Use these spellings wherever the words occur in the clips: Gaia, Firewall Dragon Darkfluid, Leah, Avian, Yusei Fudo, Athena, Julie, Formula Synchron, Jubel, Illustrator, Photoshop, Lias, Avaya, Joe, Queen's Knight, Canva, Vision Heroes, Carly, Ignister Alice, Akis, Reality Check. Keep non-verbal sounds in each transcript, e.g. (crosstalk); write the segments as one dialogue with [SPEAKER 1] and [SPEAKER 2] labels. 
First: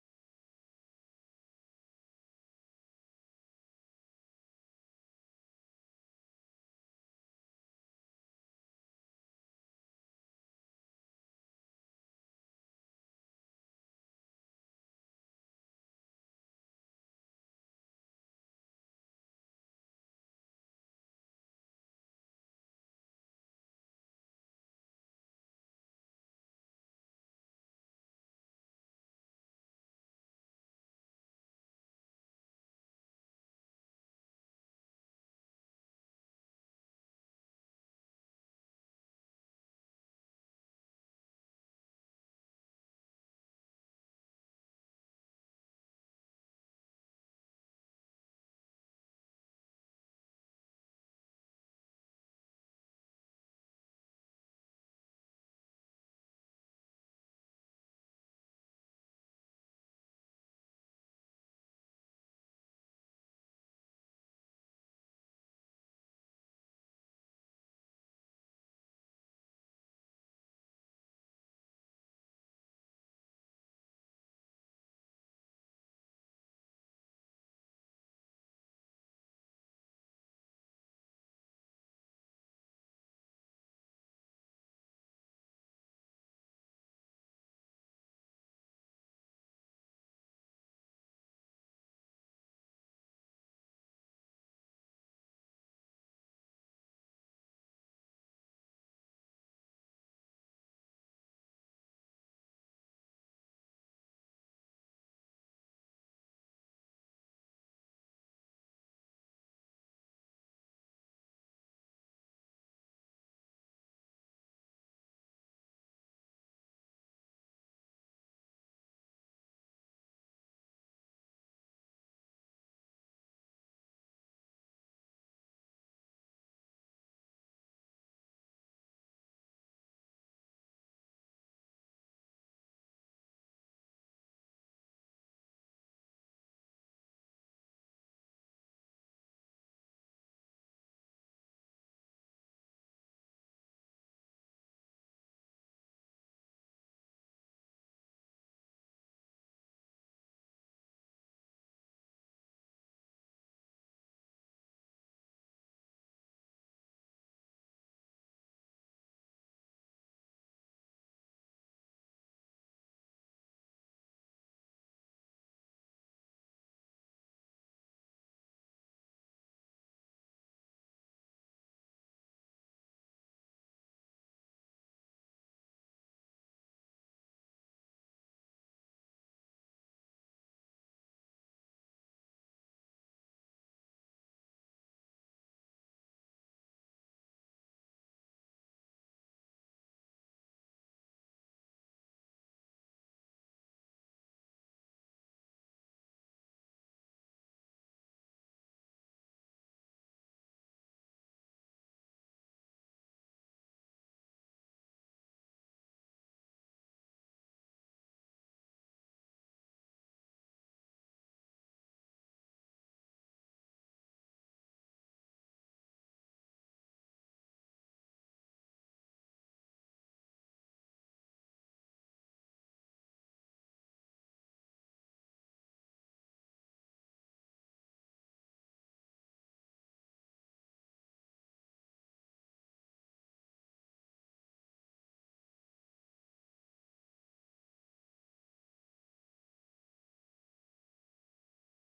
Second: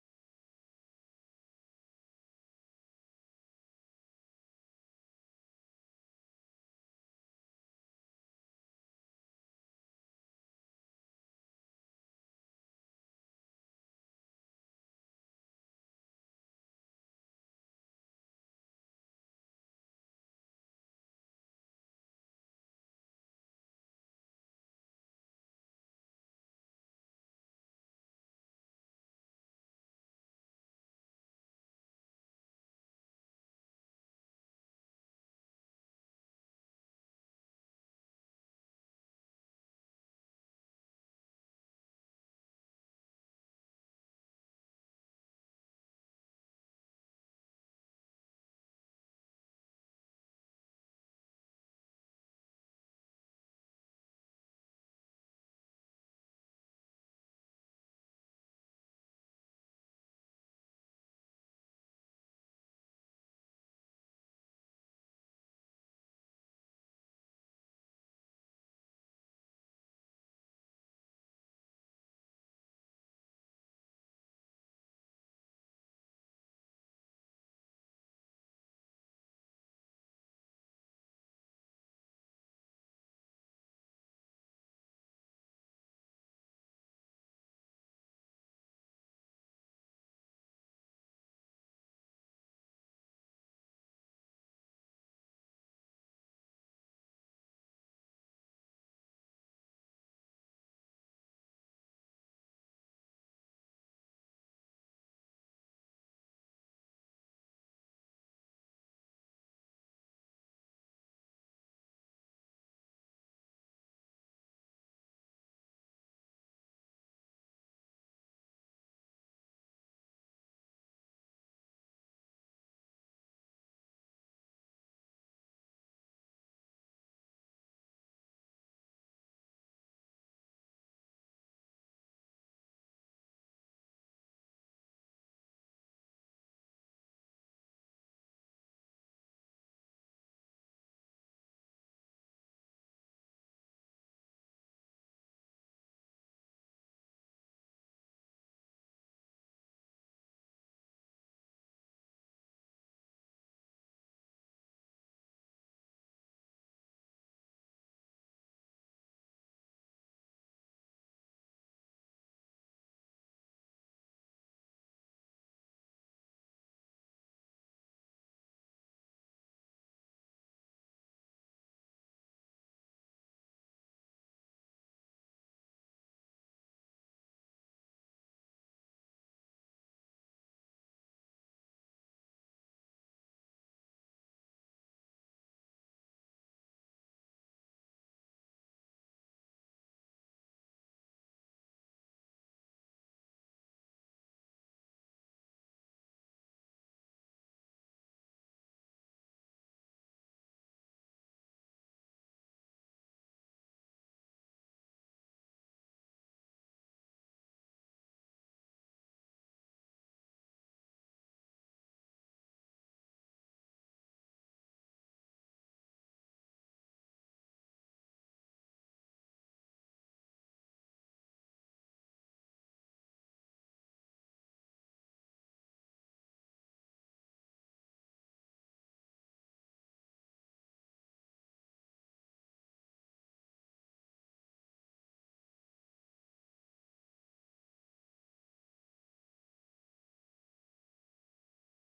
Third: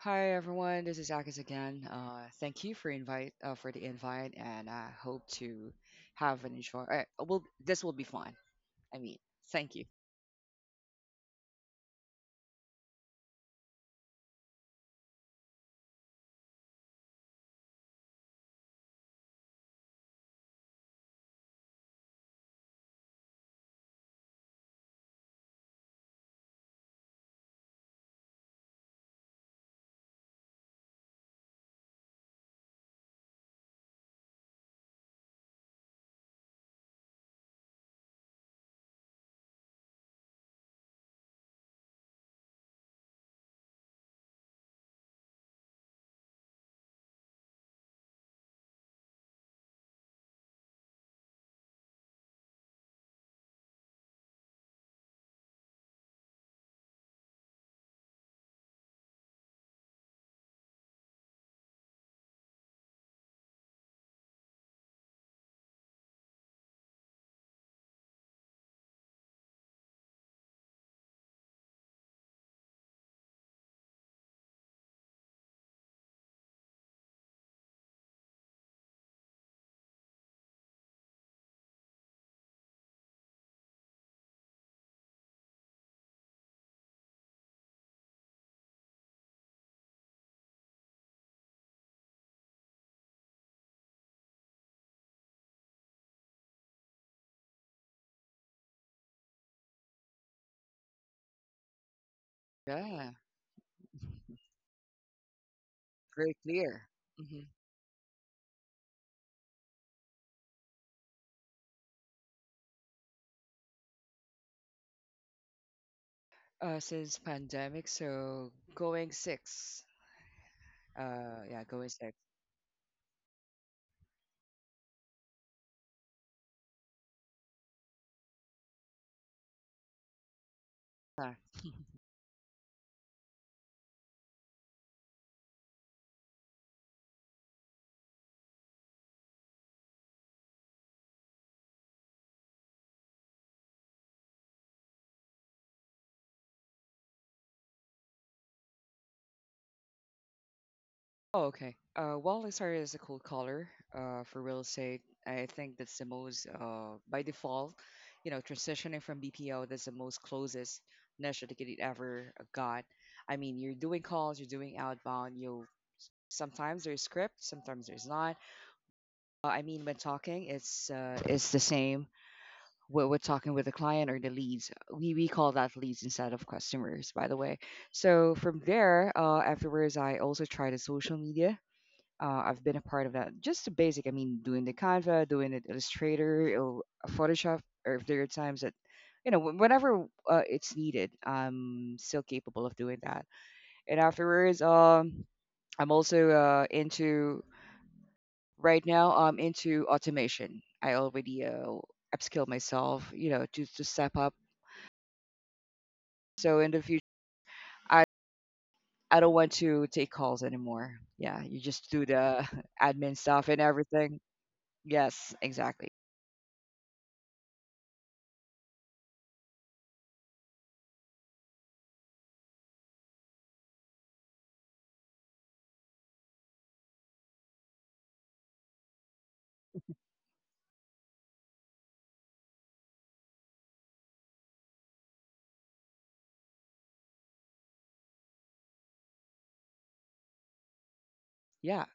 [SPEAKER 1] Hi everyone, this is Akis again. Thank you for invite for the invite, and I hope to have an enjoy. Well, this will be fun. I mean, thank you. Yeah. (laughs) Very clear. Hmm. Since pandemic, so going six. Yeah, going six. Uh, Oh, okay. Well, Lizard is a cool color for real estate. I think that's the most by default, you know, transitioning from BPO, that's the most closest niche that it ever got. I mean, you're doing calls, you're doing outbound, you sometimes there's script, sometimes there's not. I mean, when talking, it's the same. We're talking with the client or the leads. We call that leads instead of customers, by the way. So from there, afterwards, I also tried the social media. I've been a part of that. Just the basic. I mean, doing the Canva, doing it Illustrator, or Photoshop, or if there are times that, whenever it's needed, I'm still capable of doing that. And afterwards, I'm also into, right now, I'm into automation. I already upskill myself, you know, to step up. So in the future, I, I don't want to take calls anymore. Yeah, you just do the (laughs) admin stuff and everything. Yes, exactly. Yeah.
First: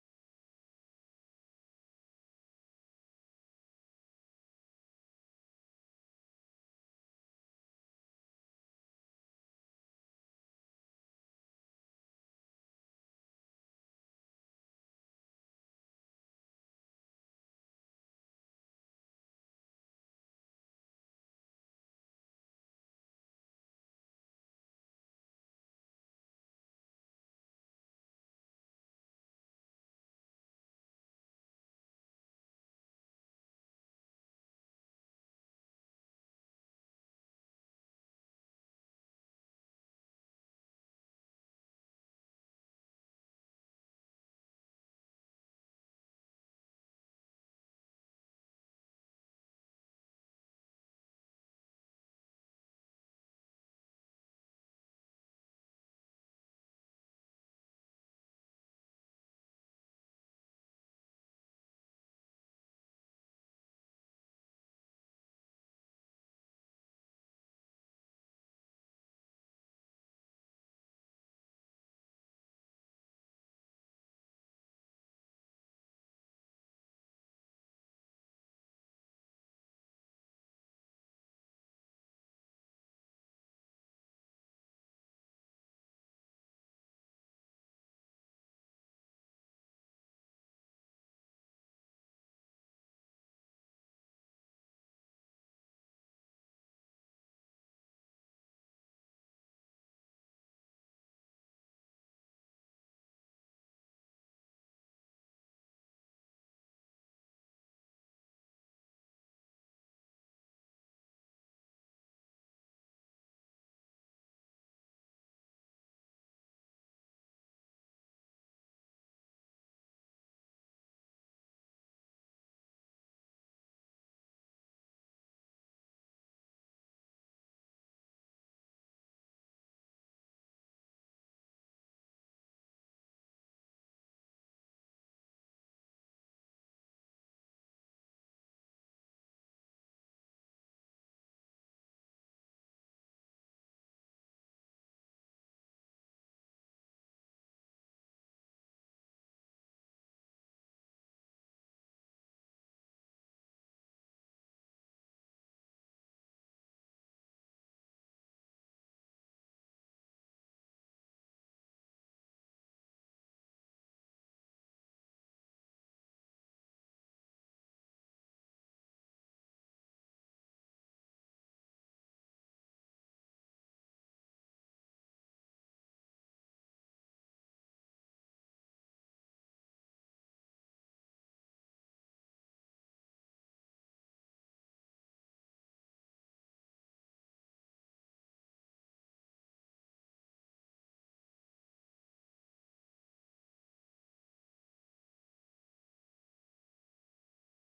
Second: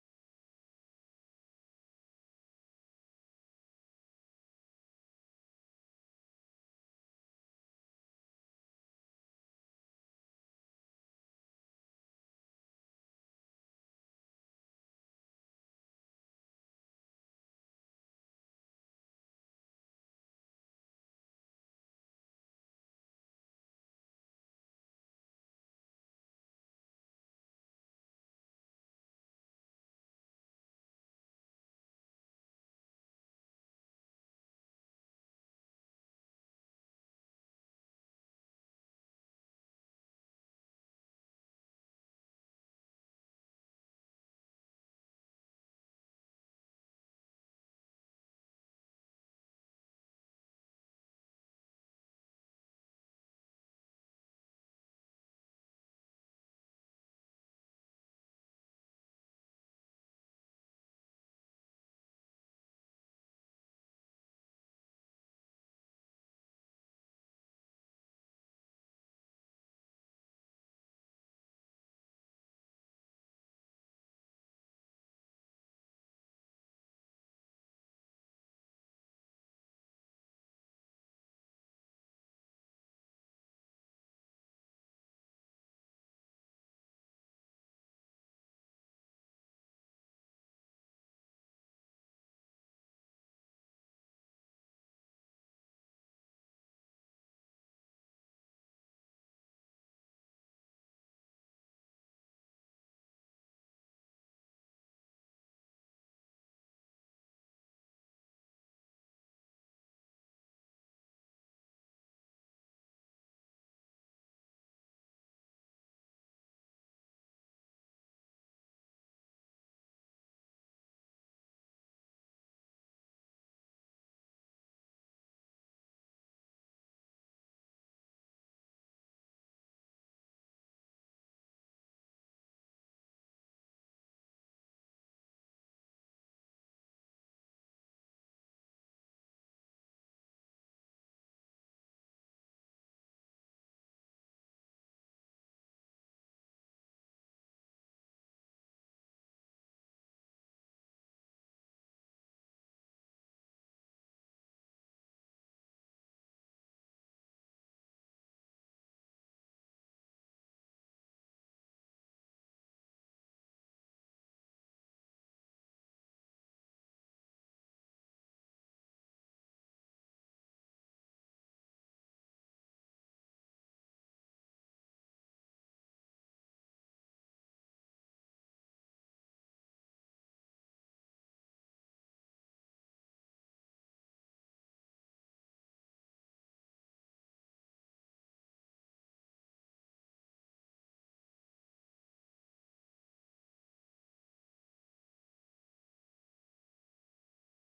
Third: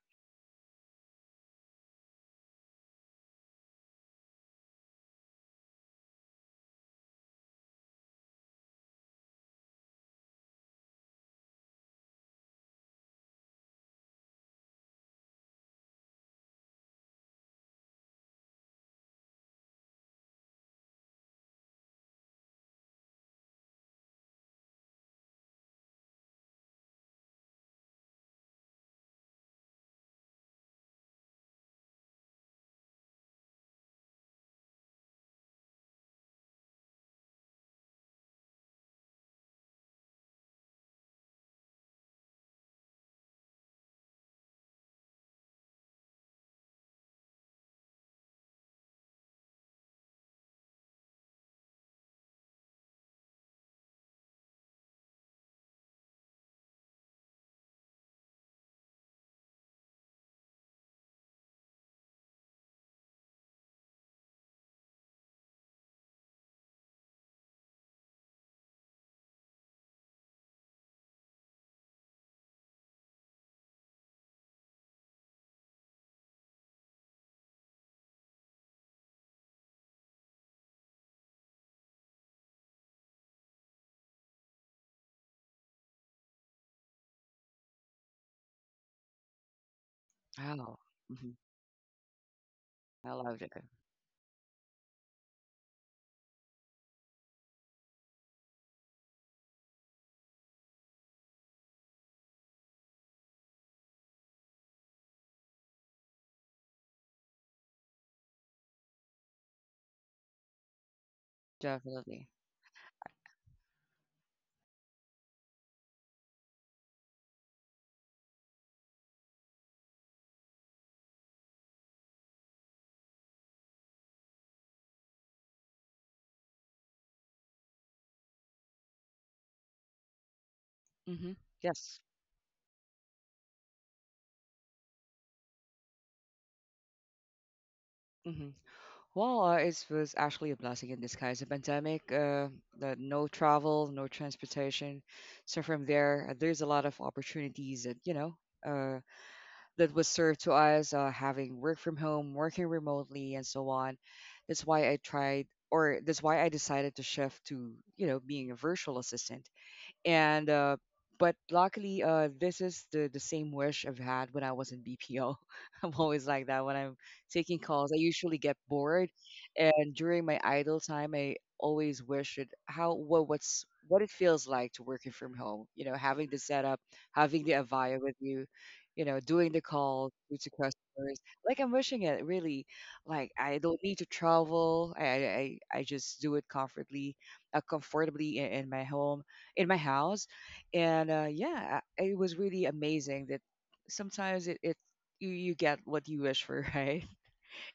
[SPEAKER 1] Wow. Mhm. I loved it. Definitely. Hmm. Yes. Hmm. Well, it was actually a blessing in disguise. The pandemic, the no travel, no transportation. So from there, there's a lot of opportunities that you know uh, that was served to us, having work from home, working remotely, and so on. That's why I tried, or that's why I decided to shift to, you know, being a virtual assistant. And But luckily, this is the same wish I've had when I was in BPO. (laughs) I'm always like that. When I'm taking calls, I usually get bored, and during my idle time, I always wish it how what's what it feels like to working from home, you know, having the setup, having the Avaya with you, you know, doing the calls to customers. Like, I'm wishing it really. Like, I don't need to travel. I just do it comfortably, comfortably in my home, in my house. And yeah, it was really amazing that sometimes it you, you get what you wish for. (laughs) Right?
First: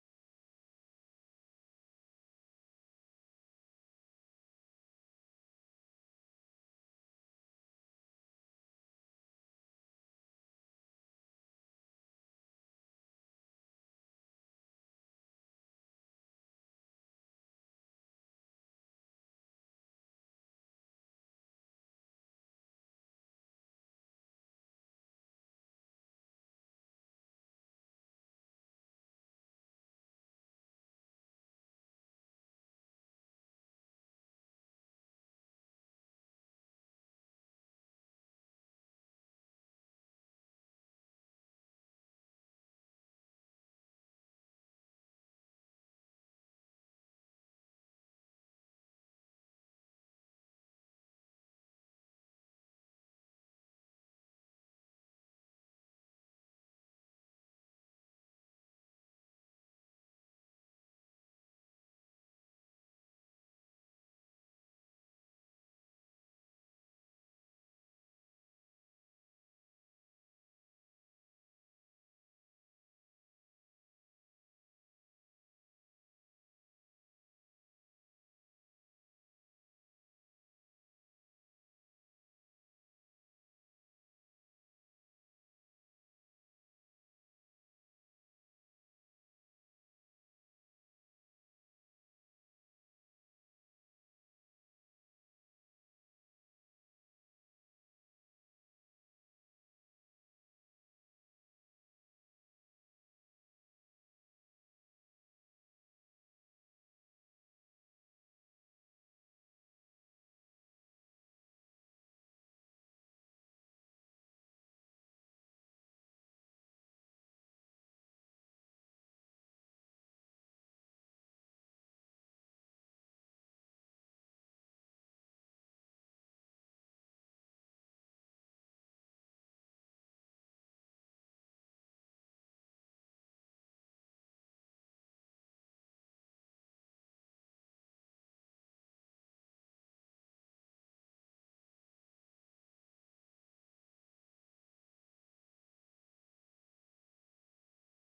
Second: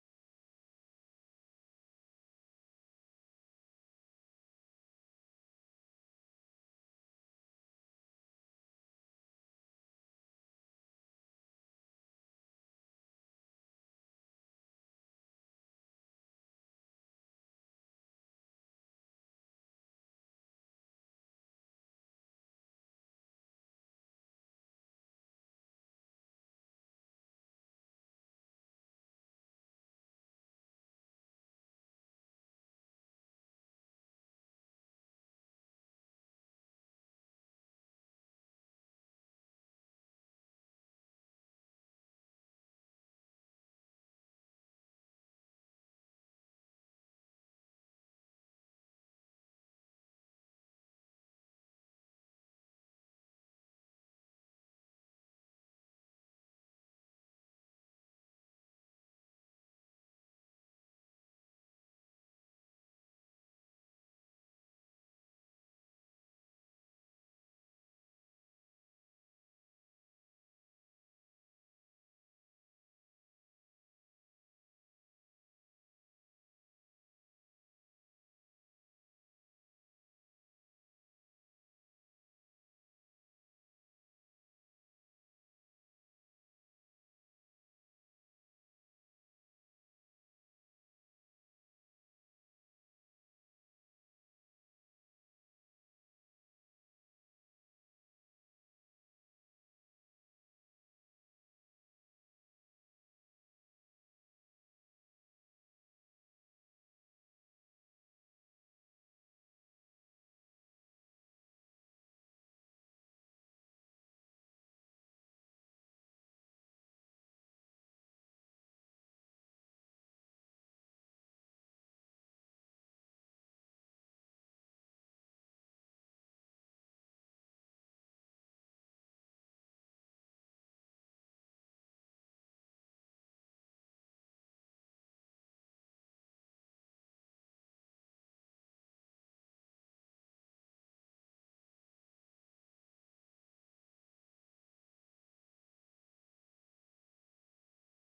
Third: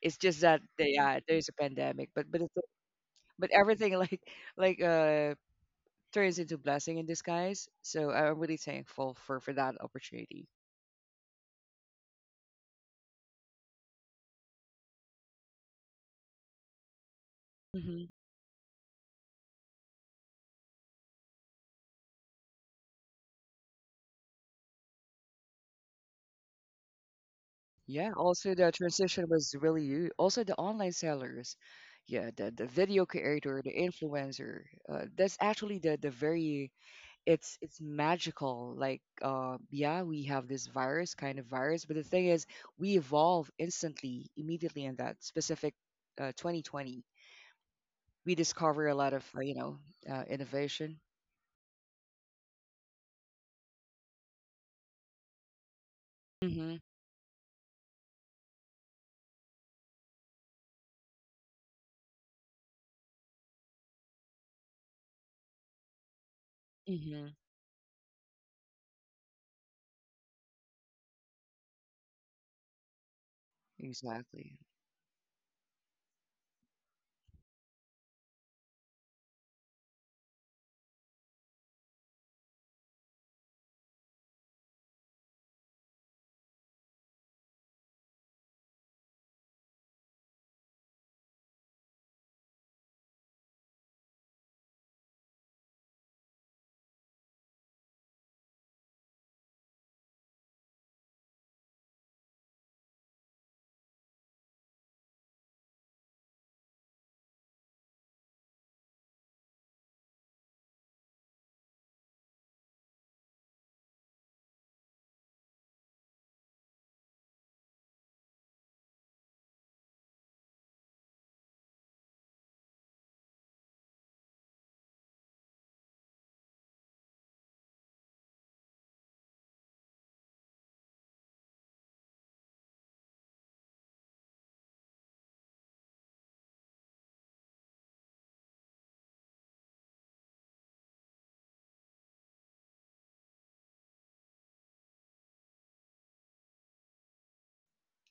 [SPEAKER 1] It's just that yeah, there's a pandemic, but but everything (laughs) like, like uh turns into blessing in disguise. So I'm really thankful for that opportunity. Hmm. Yeah, also the transition was really also the online sellers, yeah, the video creator, the influencer. That's actually the very, it's magical. Yeah, we have this virus, kind of virus, but the thing is we evolve instantly, immediately in that specific 2020. We discover a lot of, innovation. Mm-hmm. Mm-hmm. Exactly.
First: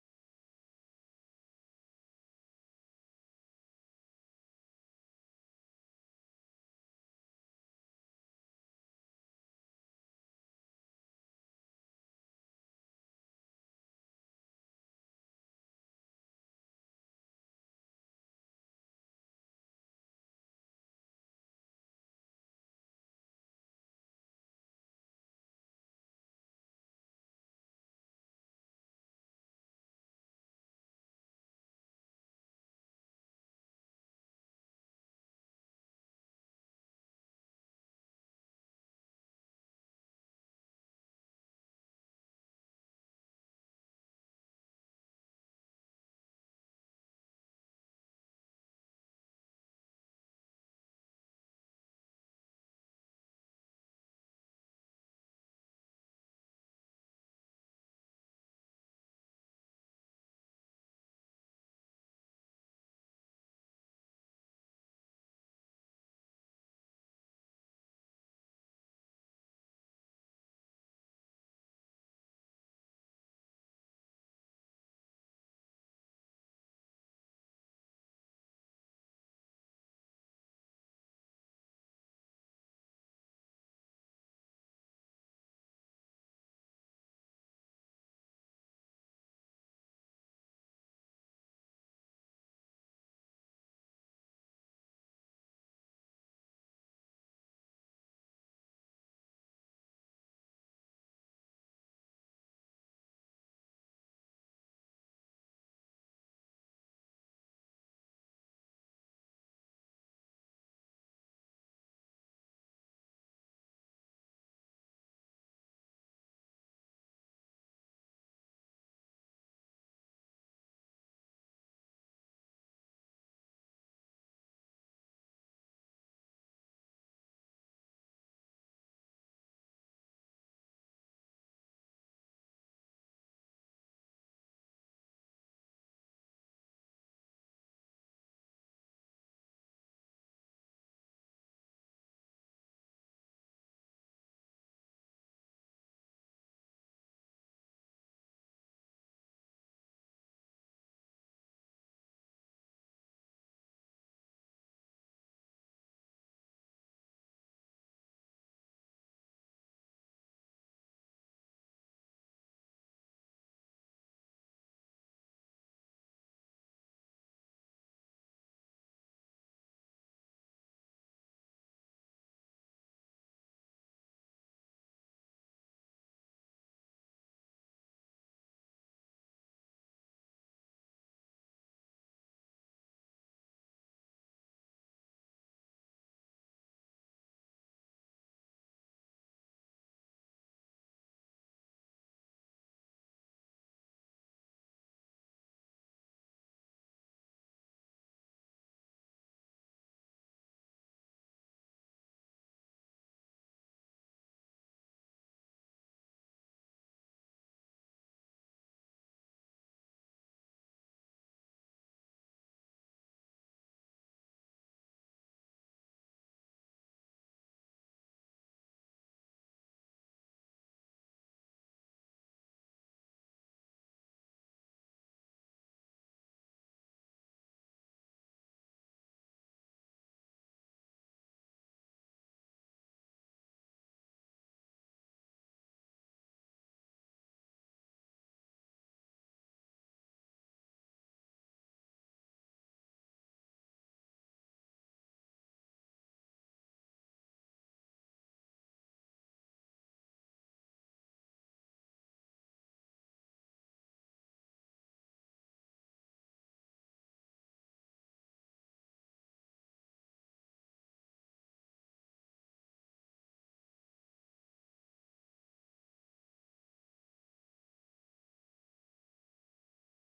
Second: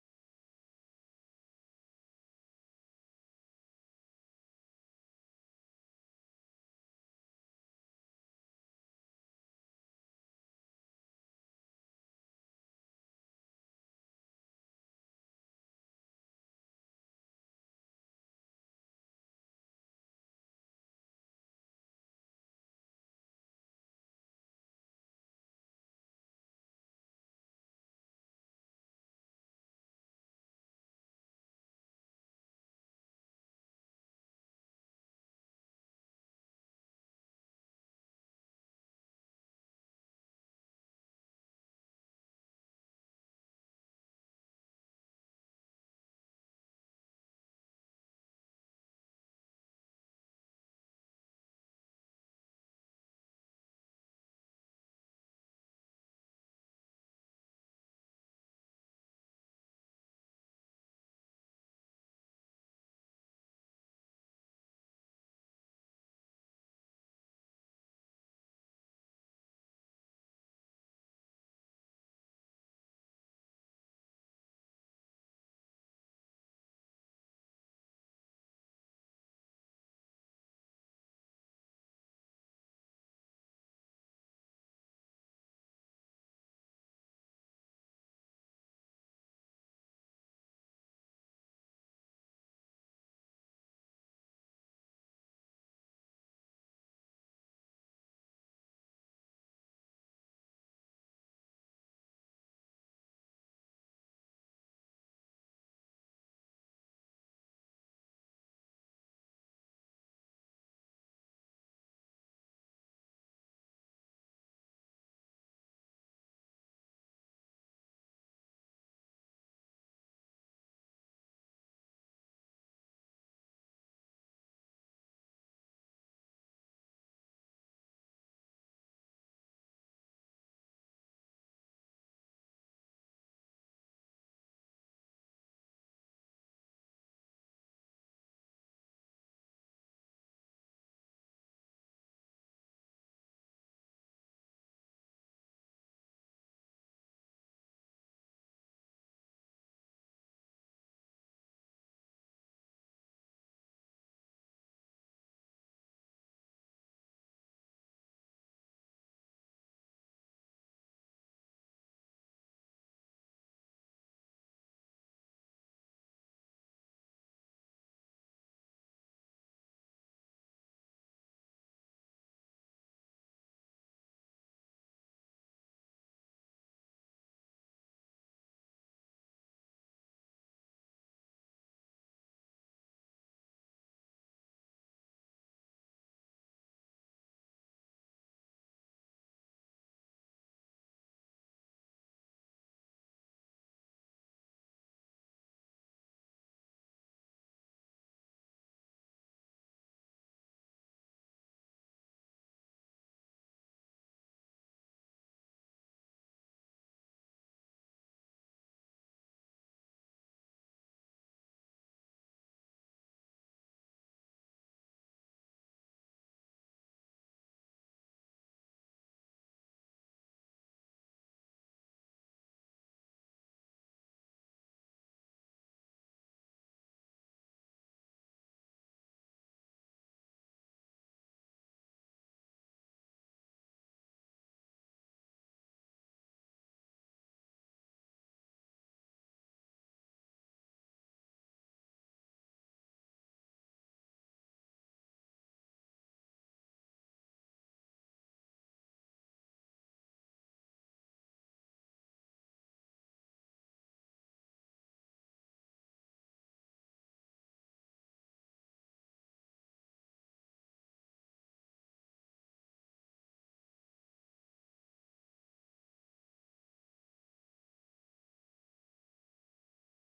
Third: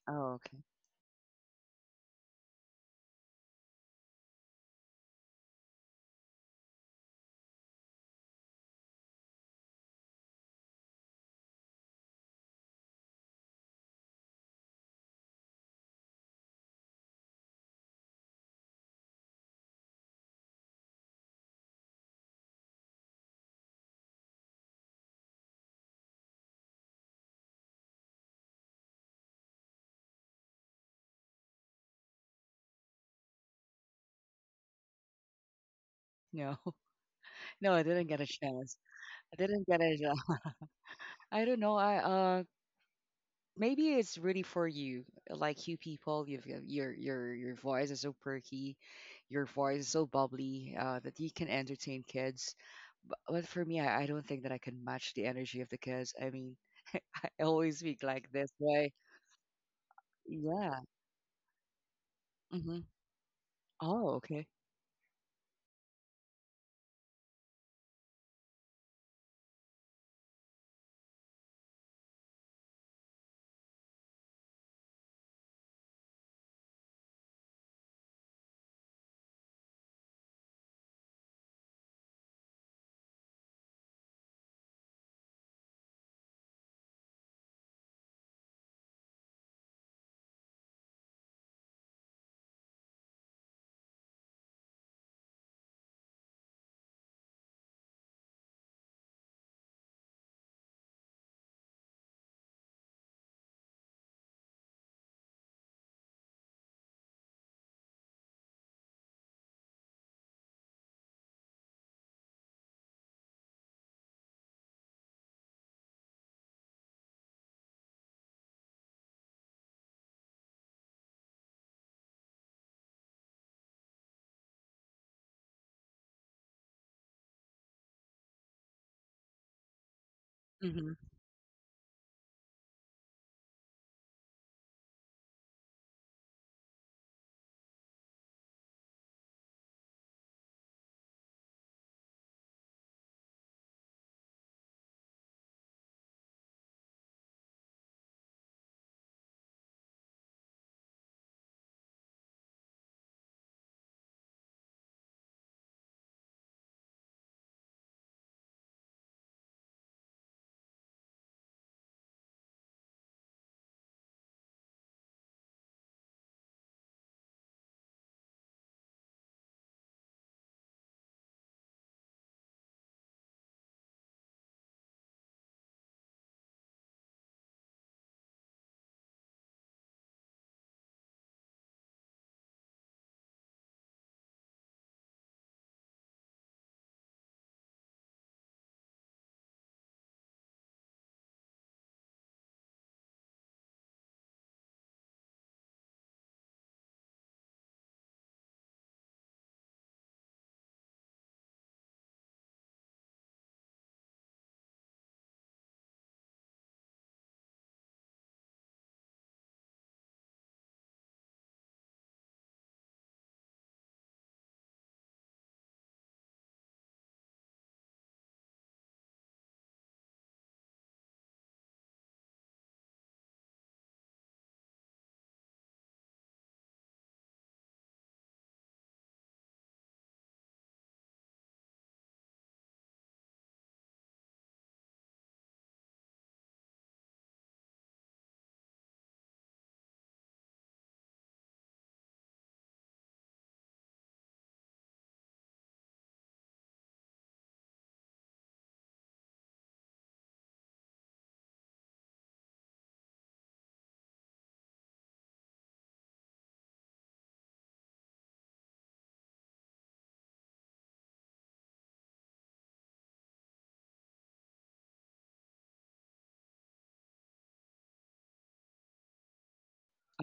[SPEAKER 1] Oh, okay. No. (laughs) No, I didn't get a chance. I didn't get a (laughs) I don't know. I Maybe it's really for you. Like, your your voice is so perky, your voice is so bubbly, that you can entertain kids. Bu But for me, I don't think that I can match the energy of the kids. I mean, (laughs) I always speak like this way. Yeah. Hmm. Oh, okay. Hmm.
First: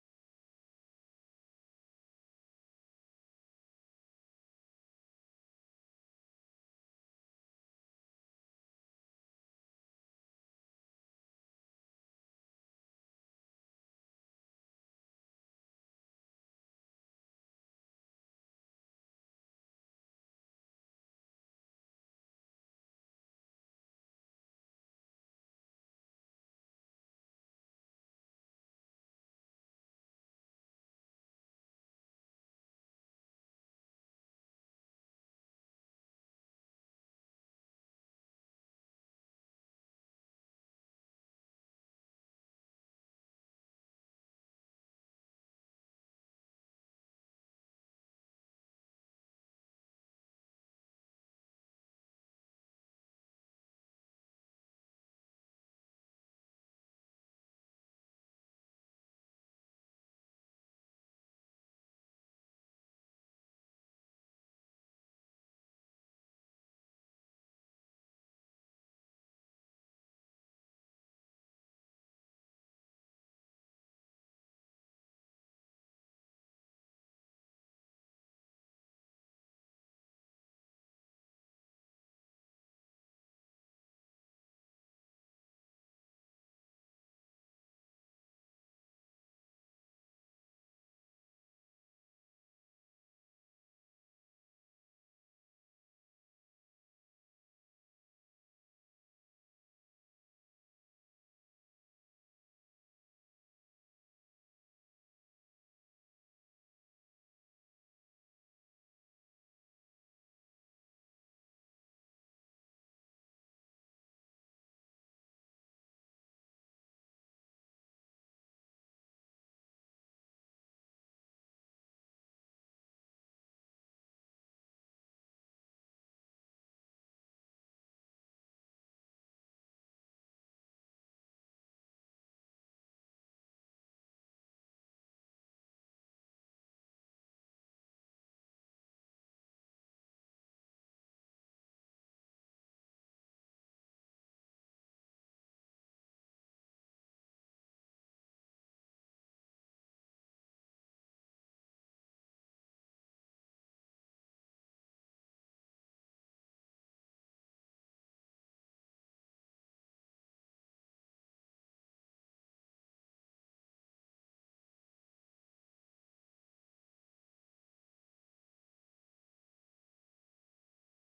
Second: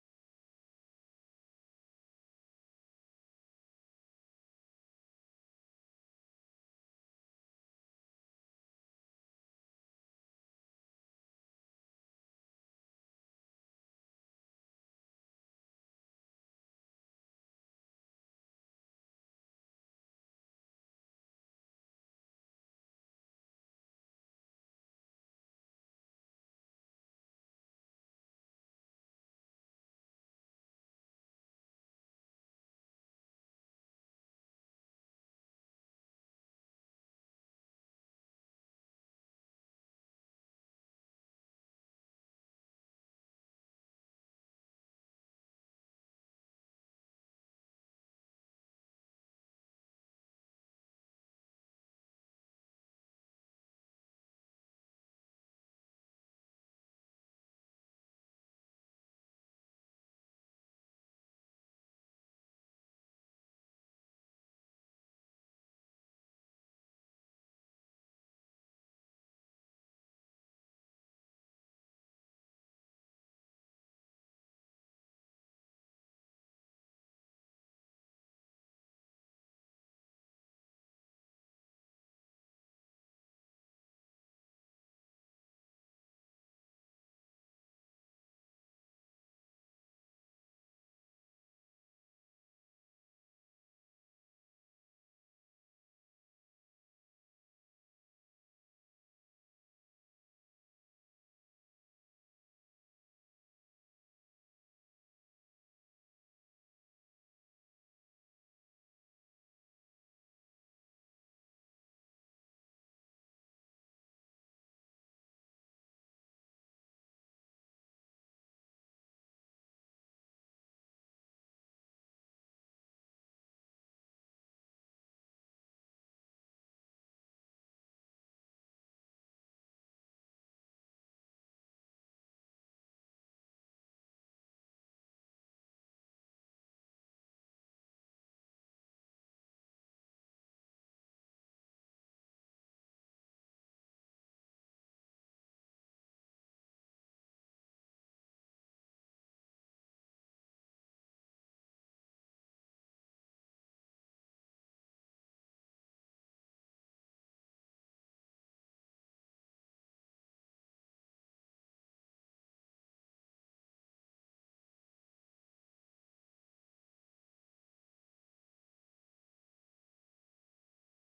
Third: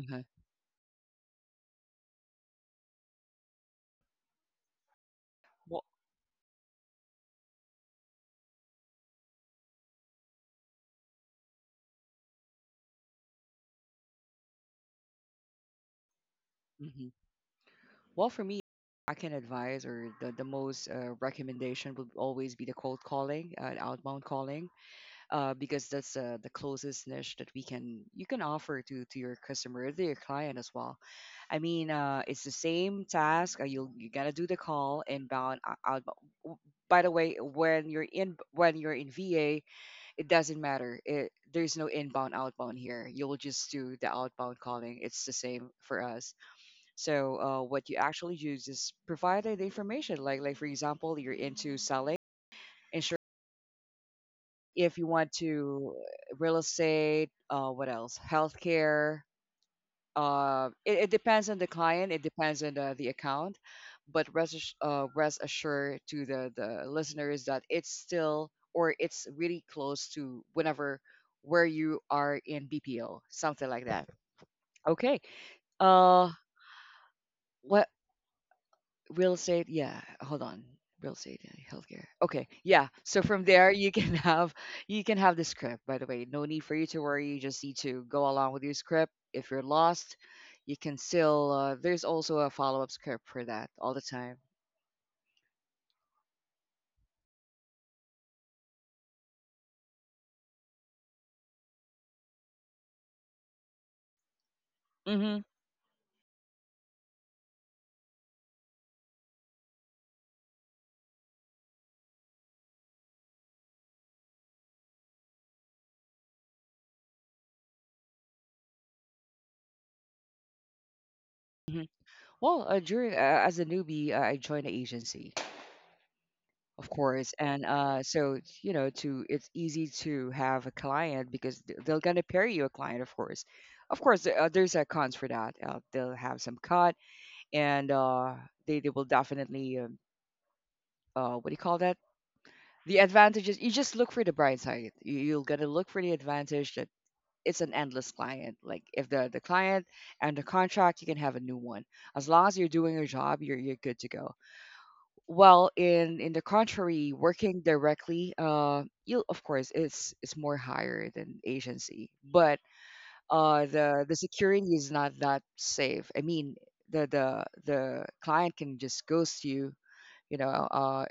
[SPEAKER 1] Uh-huh. Well, hmm, well, for me, I can advise, or the most recommendation would always be the cold calling, outbound calling, because that's the closest niche that we can you can offer to your customer, to your client as well. I mean, it's the same task. You, you gotta do the call inbound, outbound. By the way, when you're in, when you're in VA, it doesn't matter. It, there's no inbound, outbound here. You'll just do the outbound calling. It's the same for us. So, what you actually use is provide the information. Like for example, you're into selling insurance, if you want to, real estate, what else, healthcare. It, it depends on the client. It depends on the account. But rest rest assured to the listeners that it's still, or it's really close to whenever where you are in BPO, something like that. Okay. uh what? Real estate, yeah, hold on. Real estate and healthcare, okay. Yeah, so from there you can (laughs) have, you can have the script, by the way. No need for you to worry. You just need to go along with your script. If you're lost, you can still, there's also a follow-up script for that all the time. Hmm. Hmm. well during As a newbie, I joined the agency, of course, and so, you know, to, it's easy to have a client because they're gonna pay you a client, of course. Of course, there's cons for that. They'll have some cut, and they will definitely what do you call that, the advantages. You just look for the bright side. You'll gotta look for the advantage that it's an endless client. Like, if the client and the contract, you can have a new one. As long as you're doing your job, you're good to go. Well, in the contrary, working directly, you, of course, it's more higher than agency, but the security is not that safe. I mean, the client can just ghost you, you know,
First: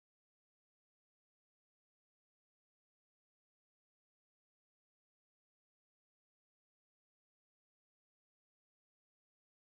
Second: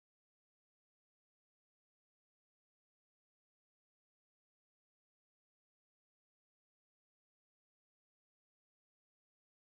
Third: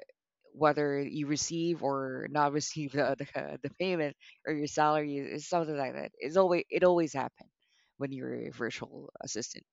[SPEAKER 1] whether you receive or not (laughs) receive the (laughs) the payment, or your salary, is something like that. It always happens when you're a virtual assistant.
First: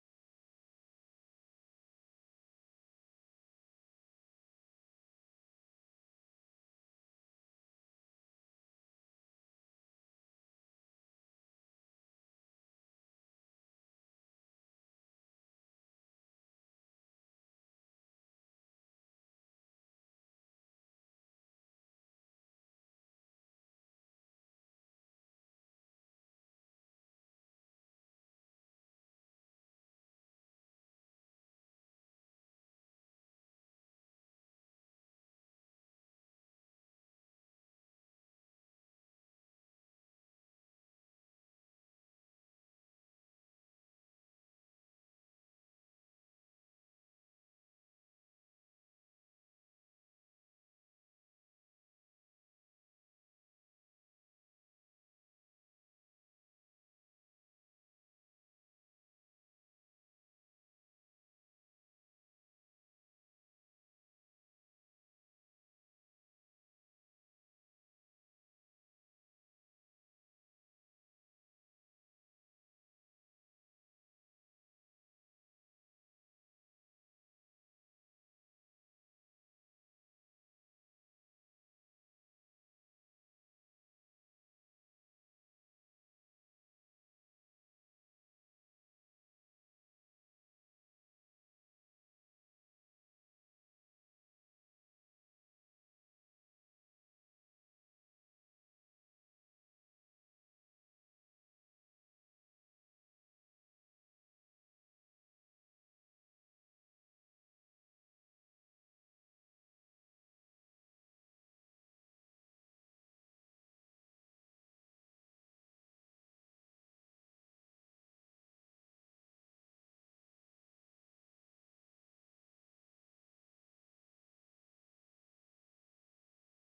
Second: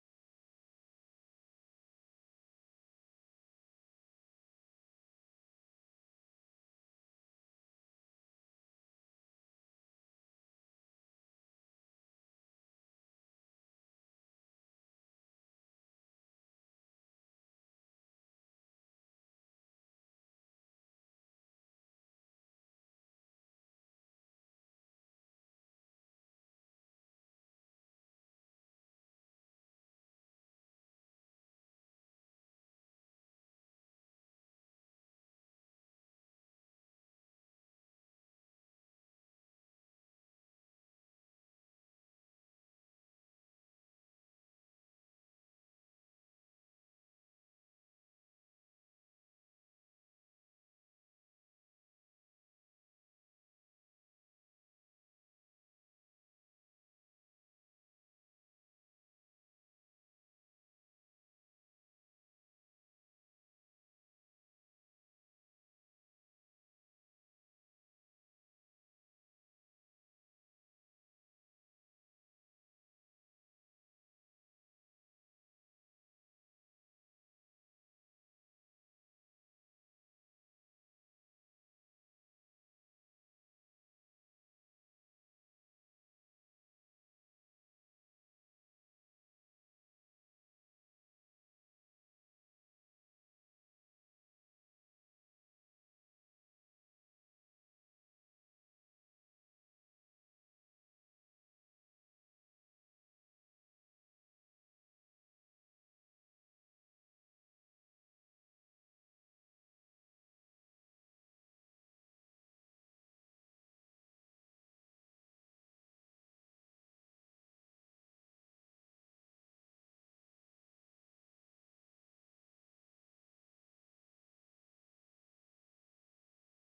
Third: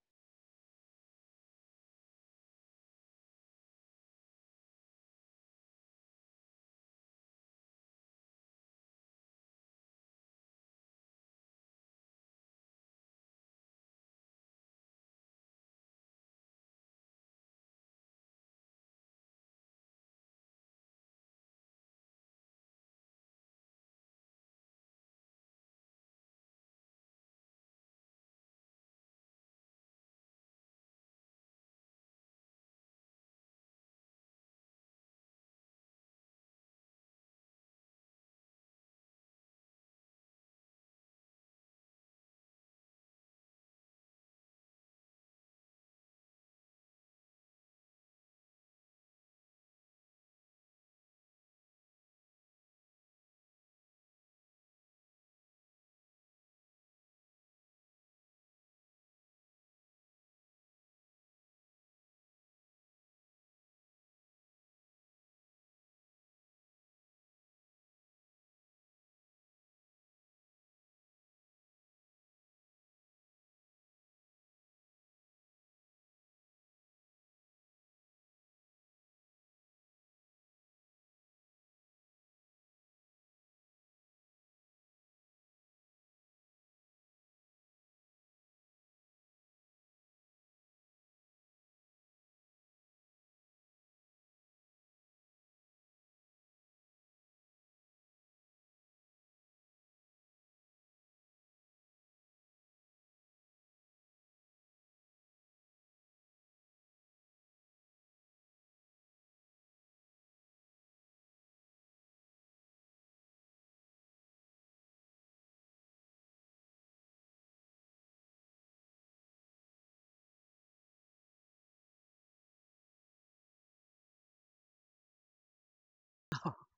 [SPEAKER 1] (laughs)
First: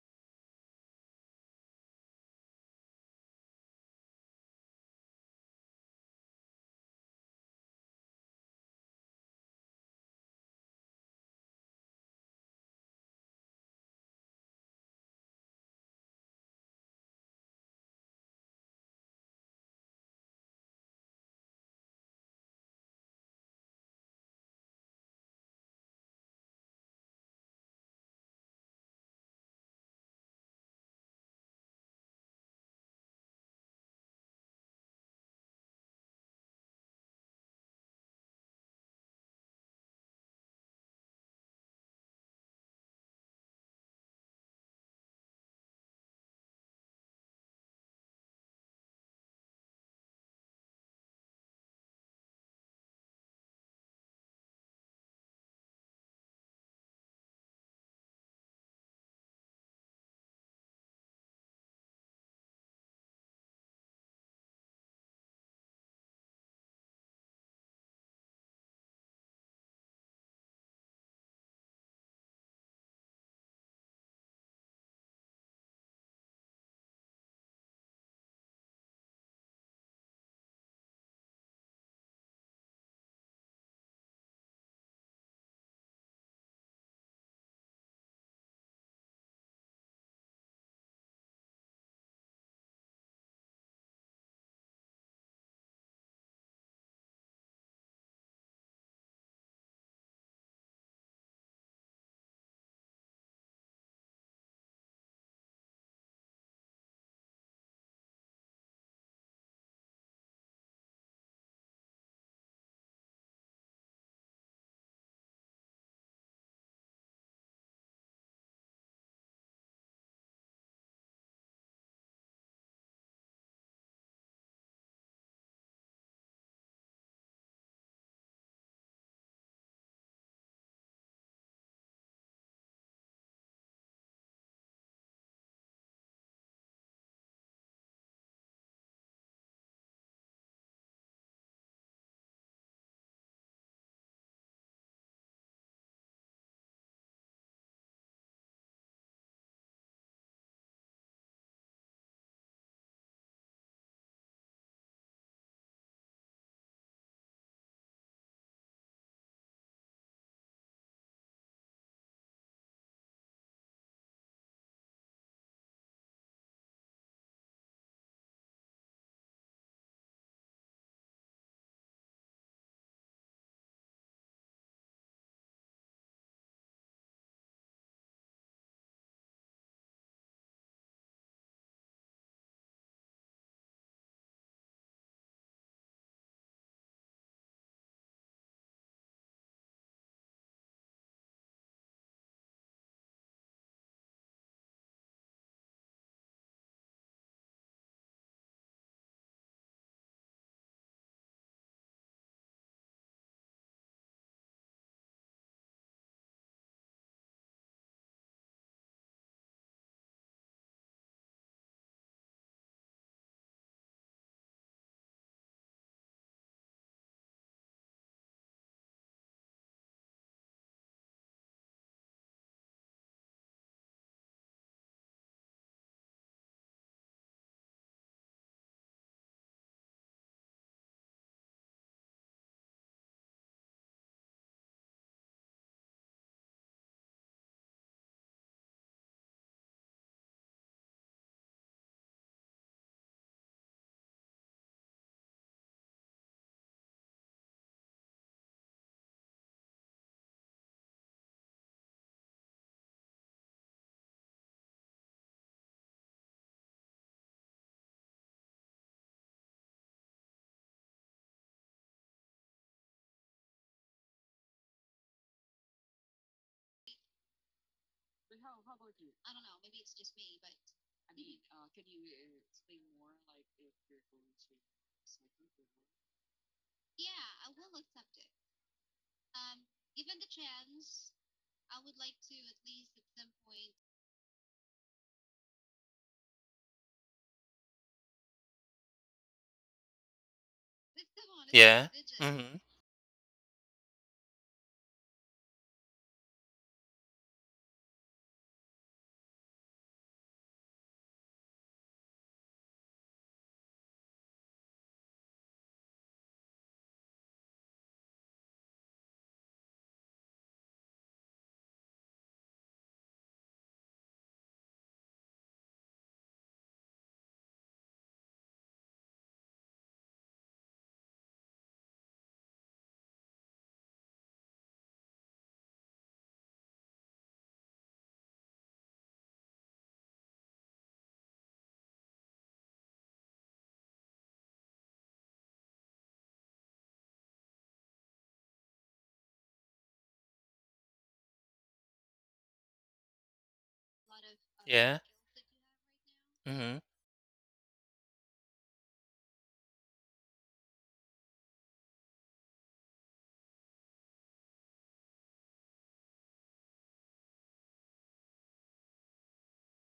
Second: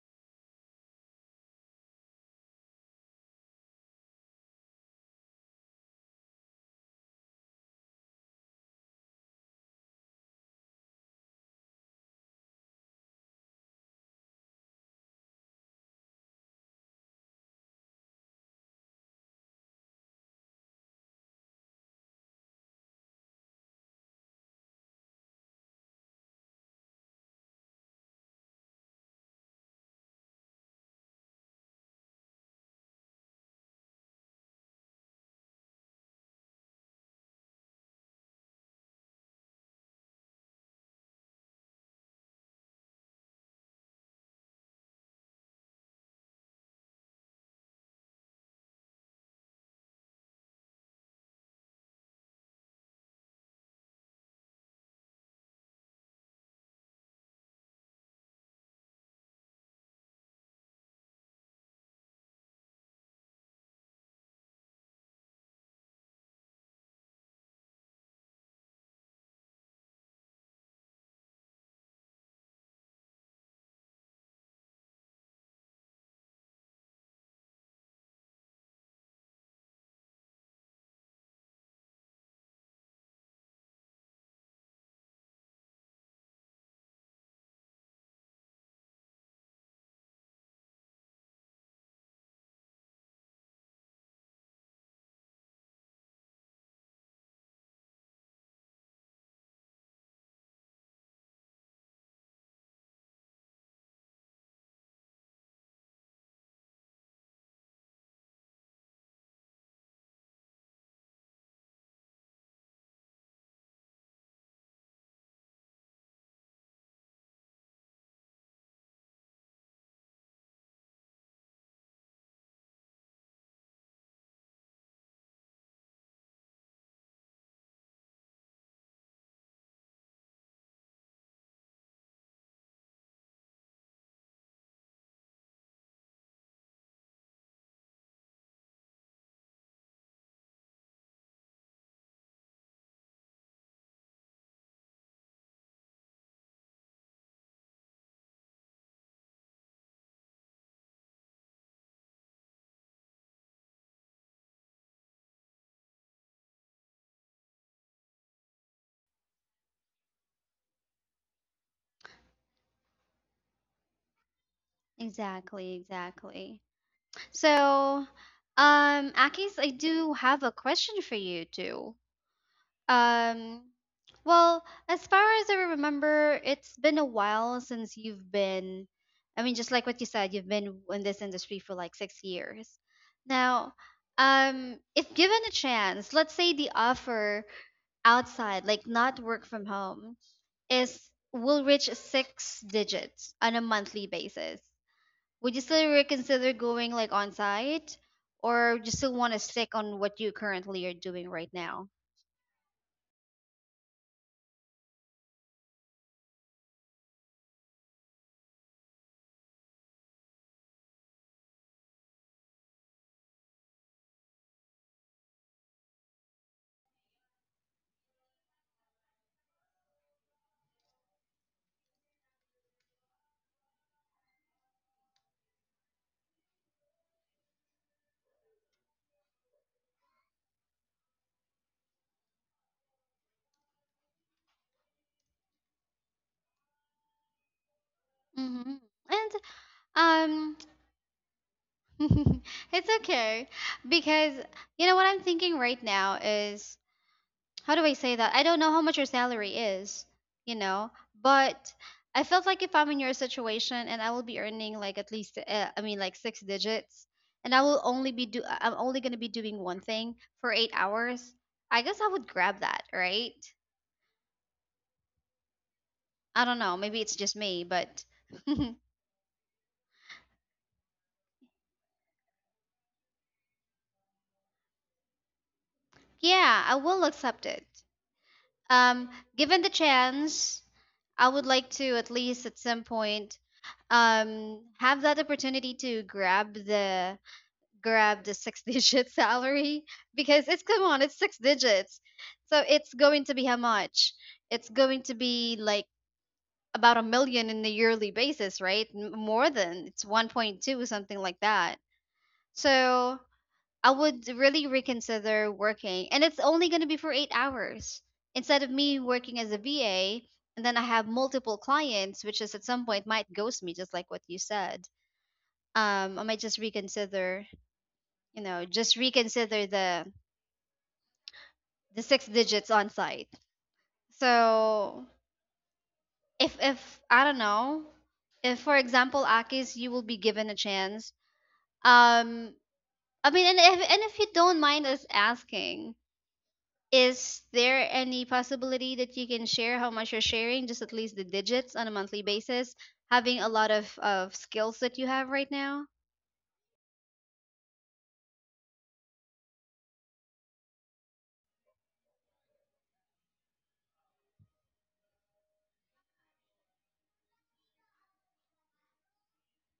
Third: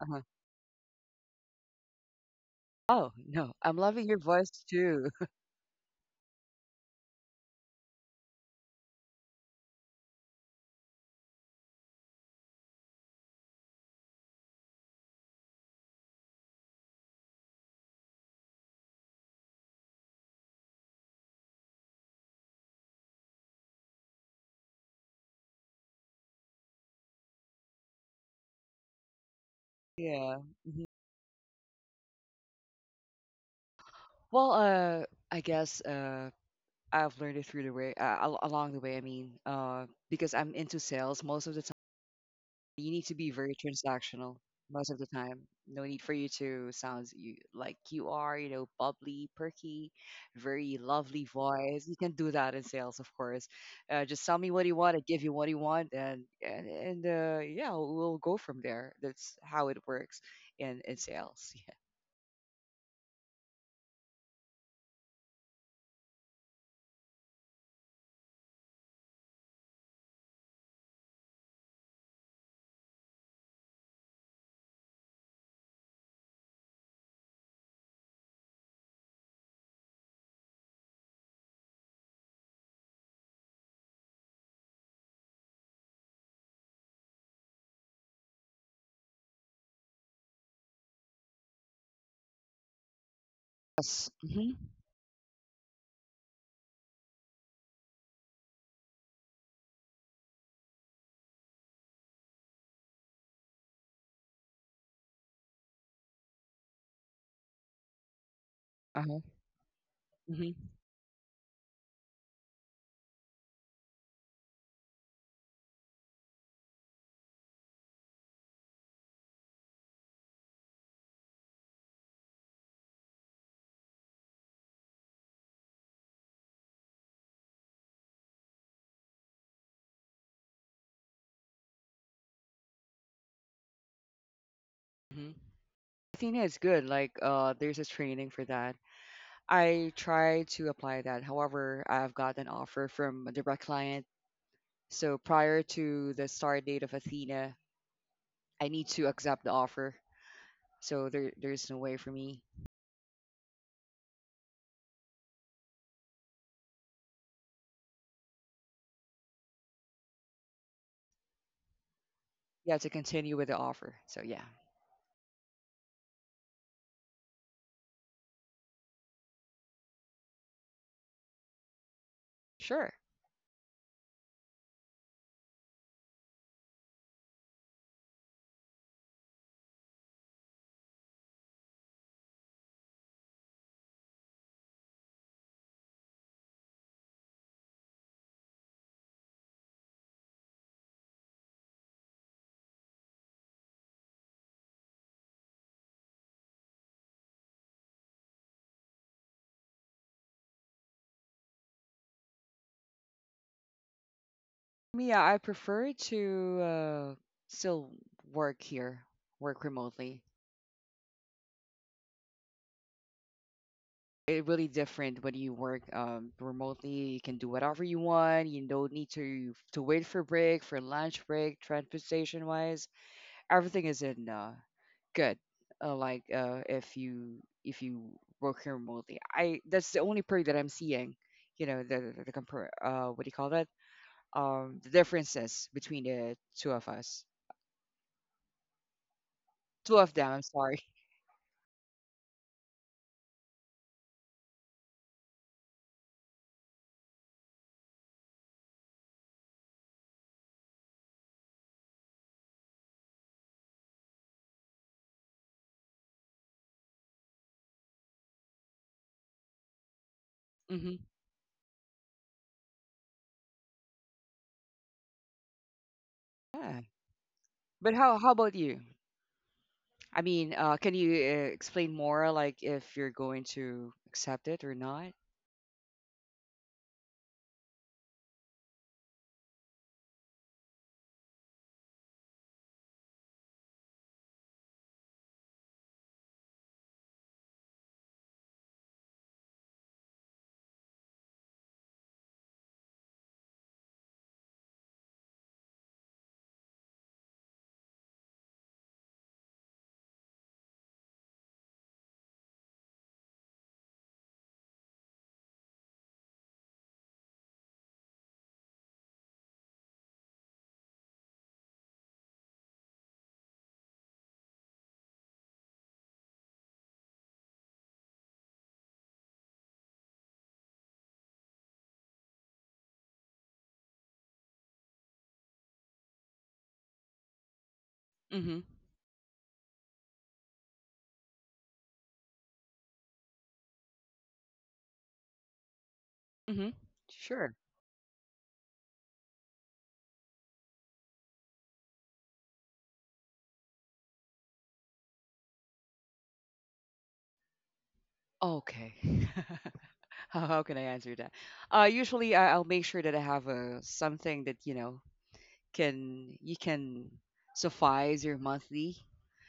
[SPEAKER 1] uh Oh no, I'm loving your voice too. (laughs) Yeah. Mm-hmm. Well, I guess, I've learned it through the way, along the way. I mean, because I'm into sales most of the time, you need to be very transactional most of the time. No need for you to sound like you are, you know, bubbly, perky, very lovely voice. You can do that in sales, of course. Just tell me what you want, I give you what you want, and yeah, we'll go from there. That's how it works in sales. (laughs) Yeah. Yes. Mm-hmm. Uh-huh. Mm-hmm. Mm-hmm. Athena is good. Like, there's a training for that. I tried to apply that. However, I've got an offer from a direct client. So prior to the start date of Athena, I need to accept the offer. So there, there's no way for me, yeah, to continue with the offer. So yeah,
[SPEAKER 2] Exactly, exactly. So, Akis, I do have a question for you too.
[SPEAKER 1] sure.
[SPEAKER 2] Um, well, as far as I remember, it's been a while since you've been, I mean, just like what you said, you've been in this industry for like 6 years. Now, if given a chance, let's say the offer outside, like not work from home, is will reach six digits on a monthly basis, would you still reconsider going like on site, or would you still want to stick on what you currently are doing right now?
[SPEAKER 1] Me, yeah, I prefer to, still work here, work remotely. It really different when you work, remotely. You can do whatever you want. You don't need to wait for break, for lunch break, transportation wise. Everything is in, good. If you, if you work here remotely, I that's the only perk that I'm seeing. You know the what do you call that? The differences between the two of us,
[SPEAKER 2] Hmm. And
[SPEAKER 1] two of
[SPEAKER 2] um
[SPEAKER 1] them. I'm sorry.
[SPEAKER 2] (laughs) it's okay, because you know what I'm thinking right now is, how do I say that? I don't know how much your salary is, you know, but I felt like if I'm in your situation and I will be earning like at least I mean like six digits, and I will only be do I'm only going to be doing one thing for 8
[SPEAKER 1] (laughs) Hmm.
[SPEAKER 2] hours. I guess I would grab that, right? I don't know, maybe
[SPEAKER 1] Yeah.
[SPEAKER 2] it's just me, but
[SPEAKER 1] But how about you? I mean, can you explain more, like if you're going to accept it or not?
[SPEAKER 2] (laughs) yeah, I will accept it. Um, Given the chance, I would like to at least at some point have that opportunity to grab the six (laughs) digit salary, because it's, come on, it's six
[SPEAKER 3] Yeah.
[SPEAKER 2] digits.
[SPEAKER 3] Mhm.
[SPEAKER 2] So it's going to be how much? It's going to be like about a million in the yearly basis, right? More than, it's 1.2, something like that. So I would really reconsider working. And it's only going to be for 8 hours instead of me working as a VA. And then I have multiple clients, which is at some point might ghost me, just like what you said. I might just reconsider, you know, just reconsider the six digits on site. So if I don't know, if for
[SPEAKER 1] Mm-hmm.
[SPEAKER 2] example, Akis, you will be given a chance. Um, I mean, and if you don't mind us asking,
[SPEAKER 1] Mm-hmm.
[SPEAKER 2] is
[SPEAKER 1] Sure.
[SPEAKER 2] there any possibility that you can share how much you're sharing, just at least the digits on a monthly basis, having a lot of skills
[SPEAKER 3] Yeah.
[SPEAKER 2] that you have right now?
[SPEAKER 3] Mhm.
[SPEAKER 1] Okay. (laughs) How can I answer that? Usually, I'll make sure that I have a something that, you know, can you can suffice your monthly.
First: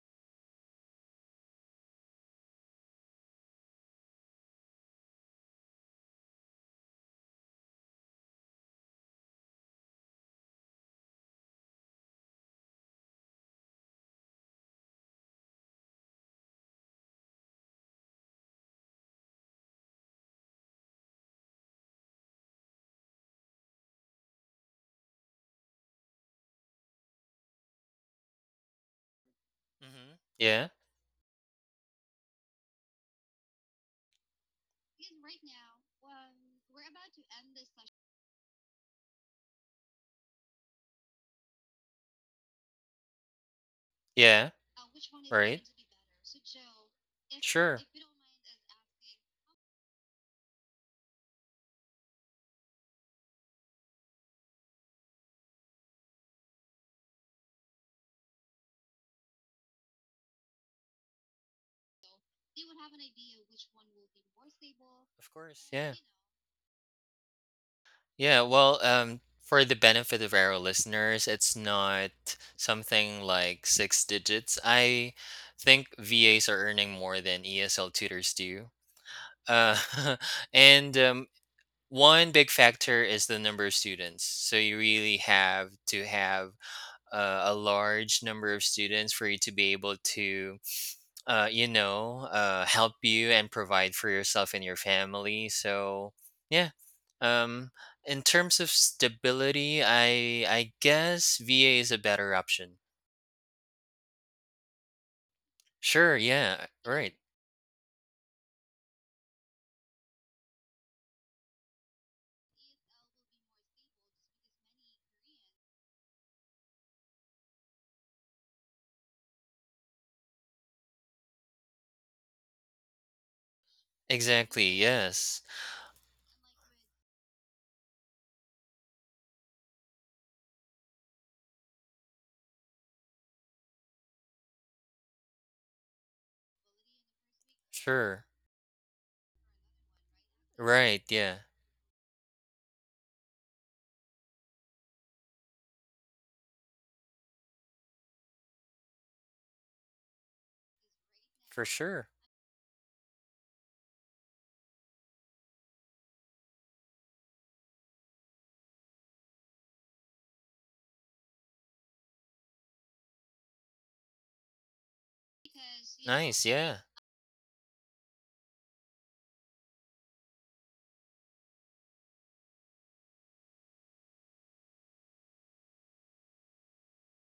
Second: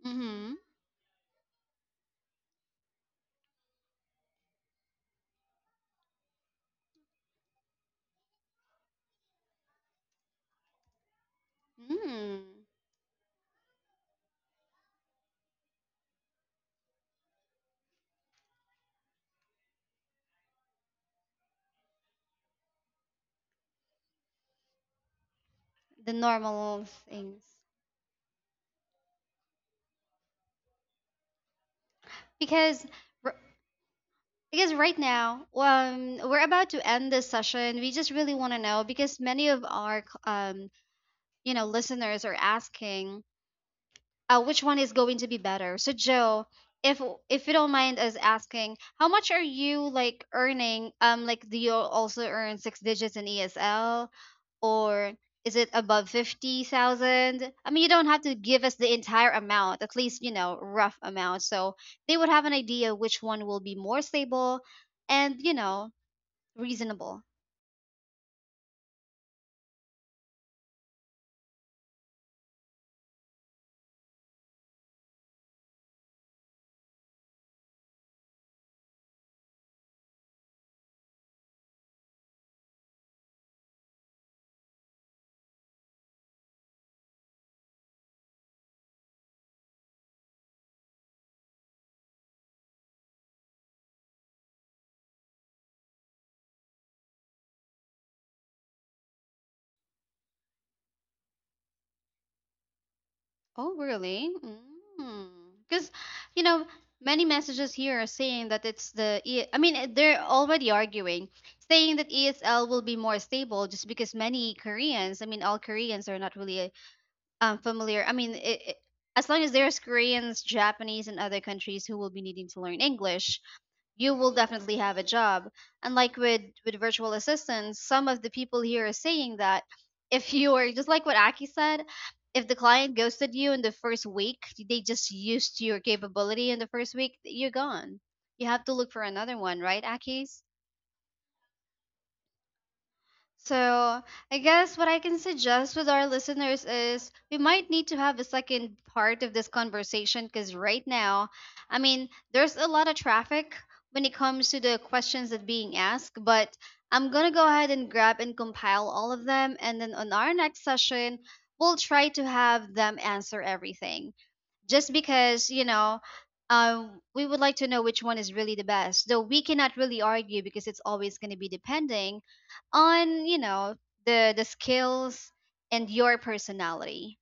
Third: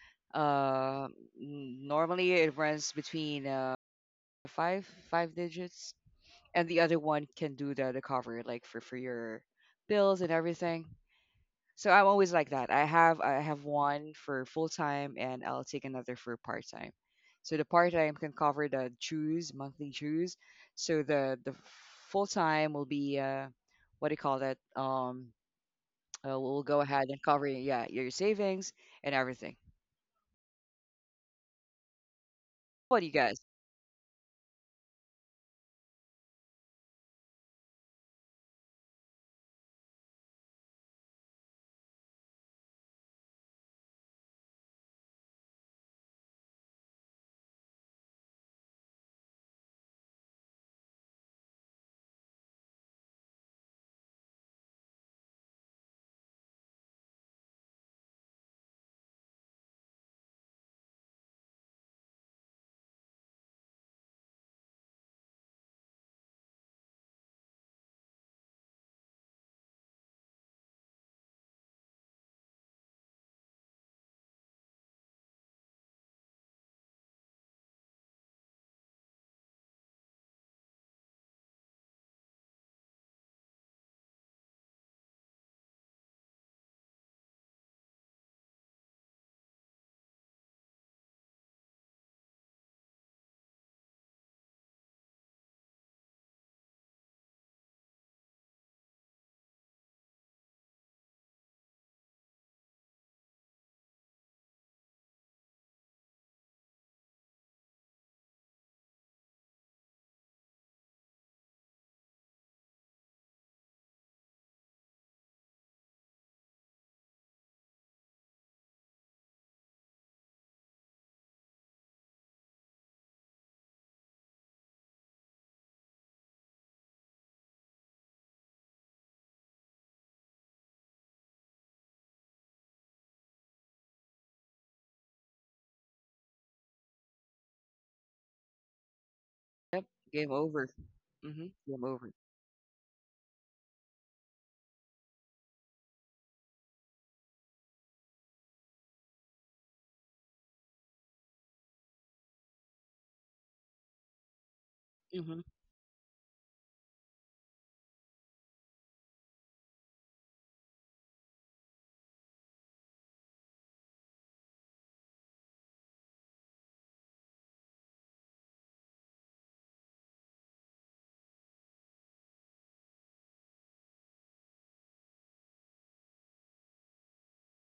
[SPEAKER 2] Mm-hmm.
[SPEAKER 1] Uh, Normally it runs between five digits, and the other one can do the cover, like for your bills and everything. So I'm always like that.
[SPEAKER 2] Mm.
[SPEAKER 1] I have one for full time and I'll take another for part time. So the part time can cover the dues, monthly dues. So the full time will be, what do you call that?
[SPEAKER 2] The
[SPEAKER 1] We'll go ahead and
[SPEAKER 2] normal
[SPEAKER 1] cover, yeah,
[SPEAKER 2] things.
[SPEAKER 1] your savings and everything.
[SPEAKER 3] Mhm. Yeah.
[SPEAKER 1] What do you
[SPEAKER 2] Because
[SPEAKER 1] guys?
[SPEAKER 2] r- because right now, we're about to end this session. We just really want to know because many of our you know, listeners are asking
[SPEAKER 3] Yeah.
[SPEAKER 2] which one is going to be
[SPEAKER 3] Right.
[SPEAKER 2] better. So Joe, if if you don't
[SPEAKER 3] Sure.
[SPEAKER 2] mind us asking, how much are you like earning? Like do you also earn six digits in ESL, or is it above 50,000? I mean, you don't have to give us the entire amount, at least you know rough amount, so they would have an idea which one will be more stable,
[SPEAKER 3] Of
[SPEAKER 2] and you
[SPEAKER 3] course.
[SPEAKER 2] know,
[SPEAKER 3] Yeah.
[SPEAKER 2] reasonable.
[SPEAKER 3] Yeah, well, for the benefit of our listeners, it's not something like six digits. I think VAs are earning more than ESL tutors do. Uh, (laughs) and One big factor is the number of students. So you really have to have a large number of students for you to be able to help you and provide for yourself and your family. So yeah, um, in terms of stability, I guess VA is a better option.
[SPEAKER 2] Oh, really? Mm. Because,
[SPEAKER 3] Sure.
[SPEAKER 2] you know,
[SPEAKER 3] Yeah. Right.
[SPEAKER 2] many messages here are saying that it's the, E- I mean, eh, they're already arguing, saying that ESL will be more stable just because many Koreans, I mean, all Koreans are not really familiar. As long as there's Koreans, Japanese, and other countries who will be needing to learn English, you will
[SPEAKER 3] Exactly.
[SPEAKER 2] definitely have a
[SPEAKER 3] Yes.
[SPEAKER 2] job. And like with virtual assistants, some of the people here are saying that if (laughs) you are just like what Aki said, if the client ghosted you in the first week, they just used your capability in the first week, you're gone.
[SPEAKER 3] Sure.
[SPEAKER 2] You have to look for another
[SPEAKER 1] Yep.
[SPEAKER 2] one,
[SPEAKER 1] Game
[SPEAKER 2] right,
[SPEAKER 1] over.
[SPEAKER 2] Aki?
[SPEAKER 3] Right.
[SPEAKER 1] Mhm. Game
[SPEAKER 3] Yeah.
[SPEAKER 1] over.
[SPEAKER 2] So, I guess what I can suggest with our listeners is we might need to have a second part of this conversation because right now,
[SPEAKER 3] For
[SPEAKER 2] I
[SPEAKER 3] sure.
[SPEAKER 2] mean, there's a lot of traffic when it comes to the
[SPEAKER 1] Mm-hmm.
[SPEAKER 2] questions that being asked, but I'm going to go ahead and grab and compile all of them, and then on our next session, we'll try to have them answer everything just because you know,
[SPEAKER 3] Nice. Yeah.
[SPEAKER 2] we would like to know which one is really the best, though we cannot really argue because it's always going to be depending on, you know, the skills and your personality.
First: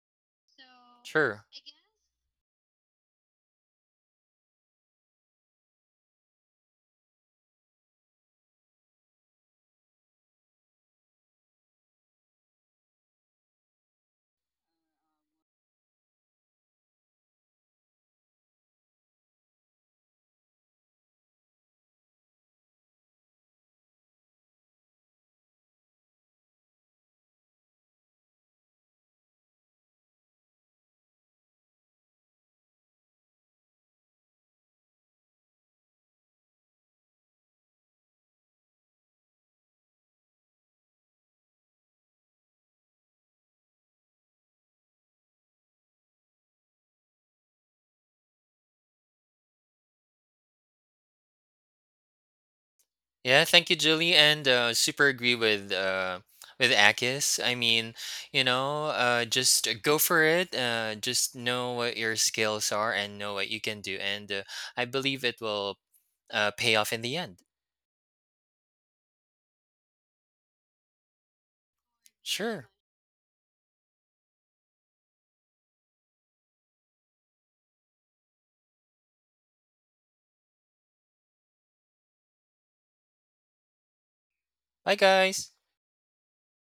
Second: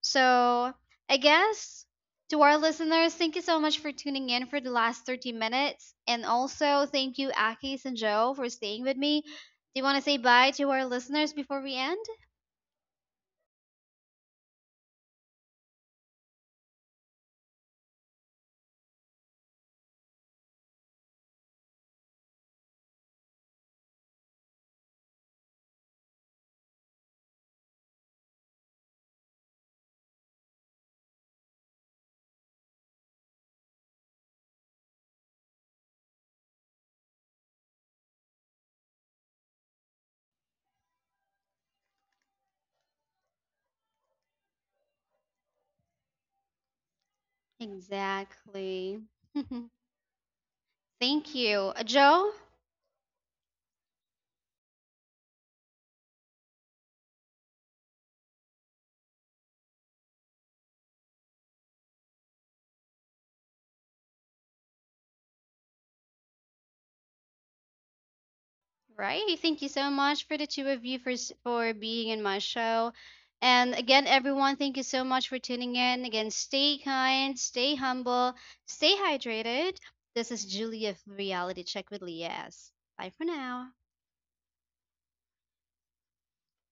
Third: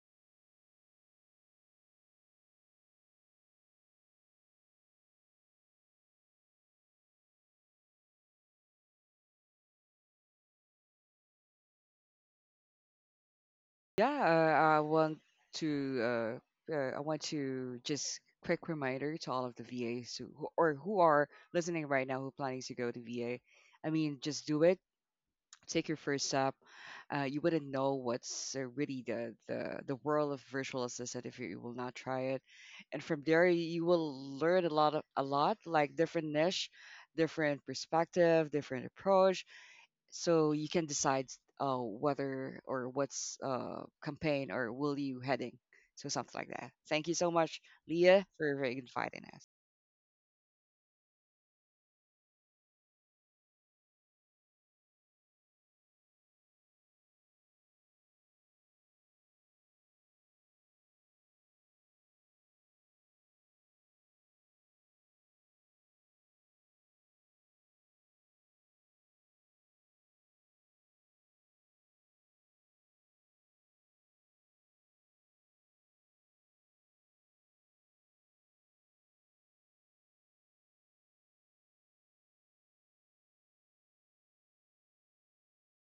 [SPEAKER 2] So I
[SPEAKER 3] Sure.
[SPEAKER 2] guess, to our listeners, thank you so much for tuning in for the last 30 minutes, and also thank you Akis and Joe for staying with me. Do you want to say bye to our listeners before we end?
[SPEAKER 1] Yeah, I want to, I want to just quick reminder to all of the VAs who, or who are listening right now, who planning to go to VA. I mean, just do it. Take your first step. You wouldn't know what's really the world of virtual assistant if you will not try it. And from there, you will learn a lot of a lot, like different niche, different perspective, different approach, so you can decide whether or what's campaign or will you heading. So something like that. Thank you so much,
[SPEAKER 2] Exactly. (laughs)
[SPEAKER 1] Leah, for inviting us.
[SPEAKER 2] Thank you. Joe,
[SPEAKER 3] Yeah, thank you, Julie, and super agree with Akis. Just go for it. Just know what your skills are and know what you can do, and I believe it will pay off in the end.
[SPEAKER 2] right. Thank you so much for the two of you for for being in my
[SPEAKER 3] Sure.
[SPEAKER 2] show. And again, everyone, thank you so much for tuning in. Again, stay kind, stay humble, stay hydrated. This is Julie of Reality Check with Lias. Bye for now.
[SPEAKER 3] Bye, guys.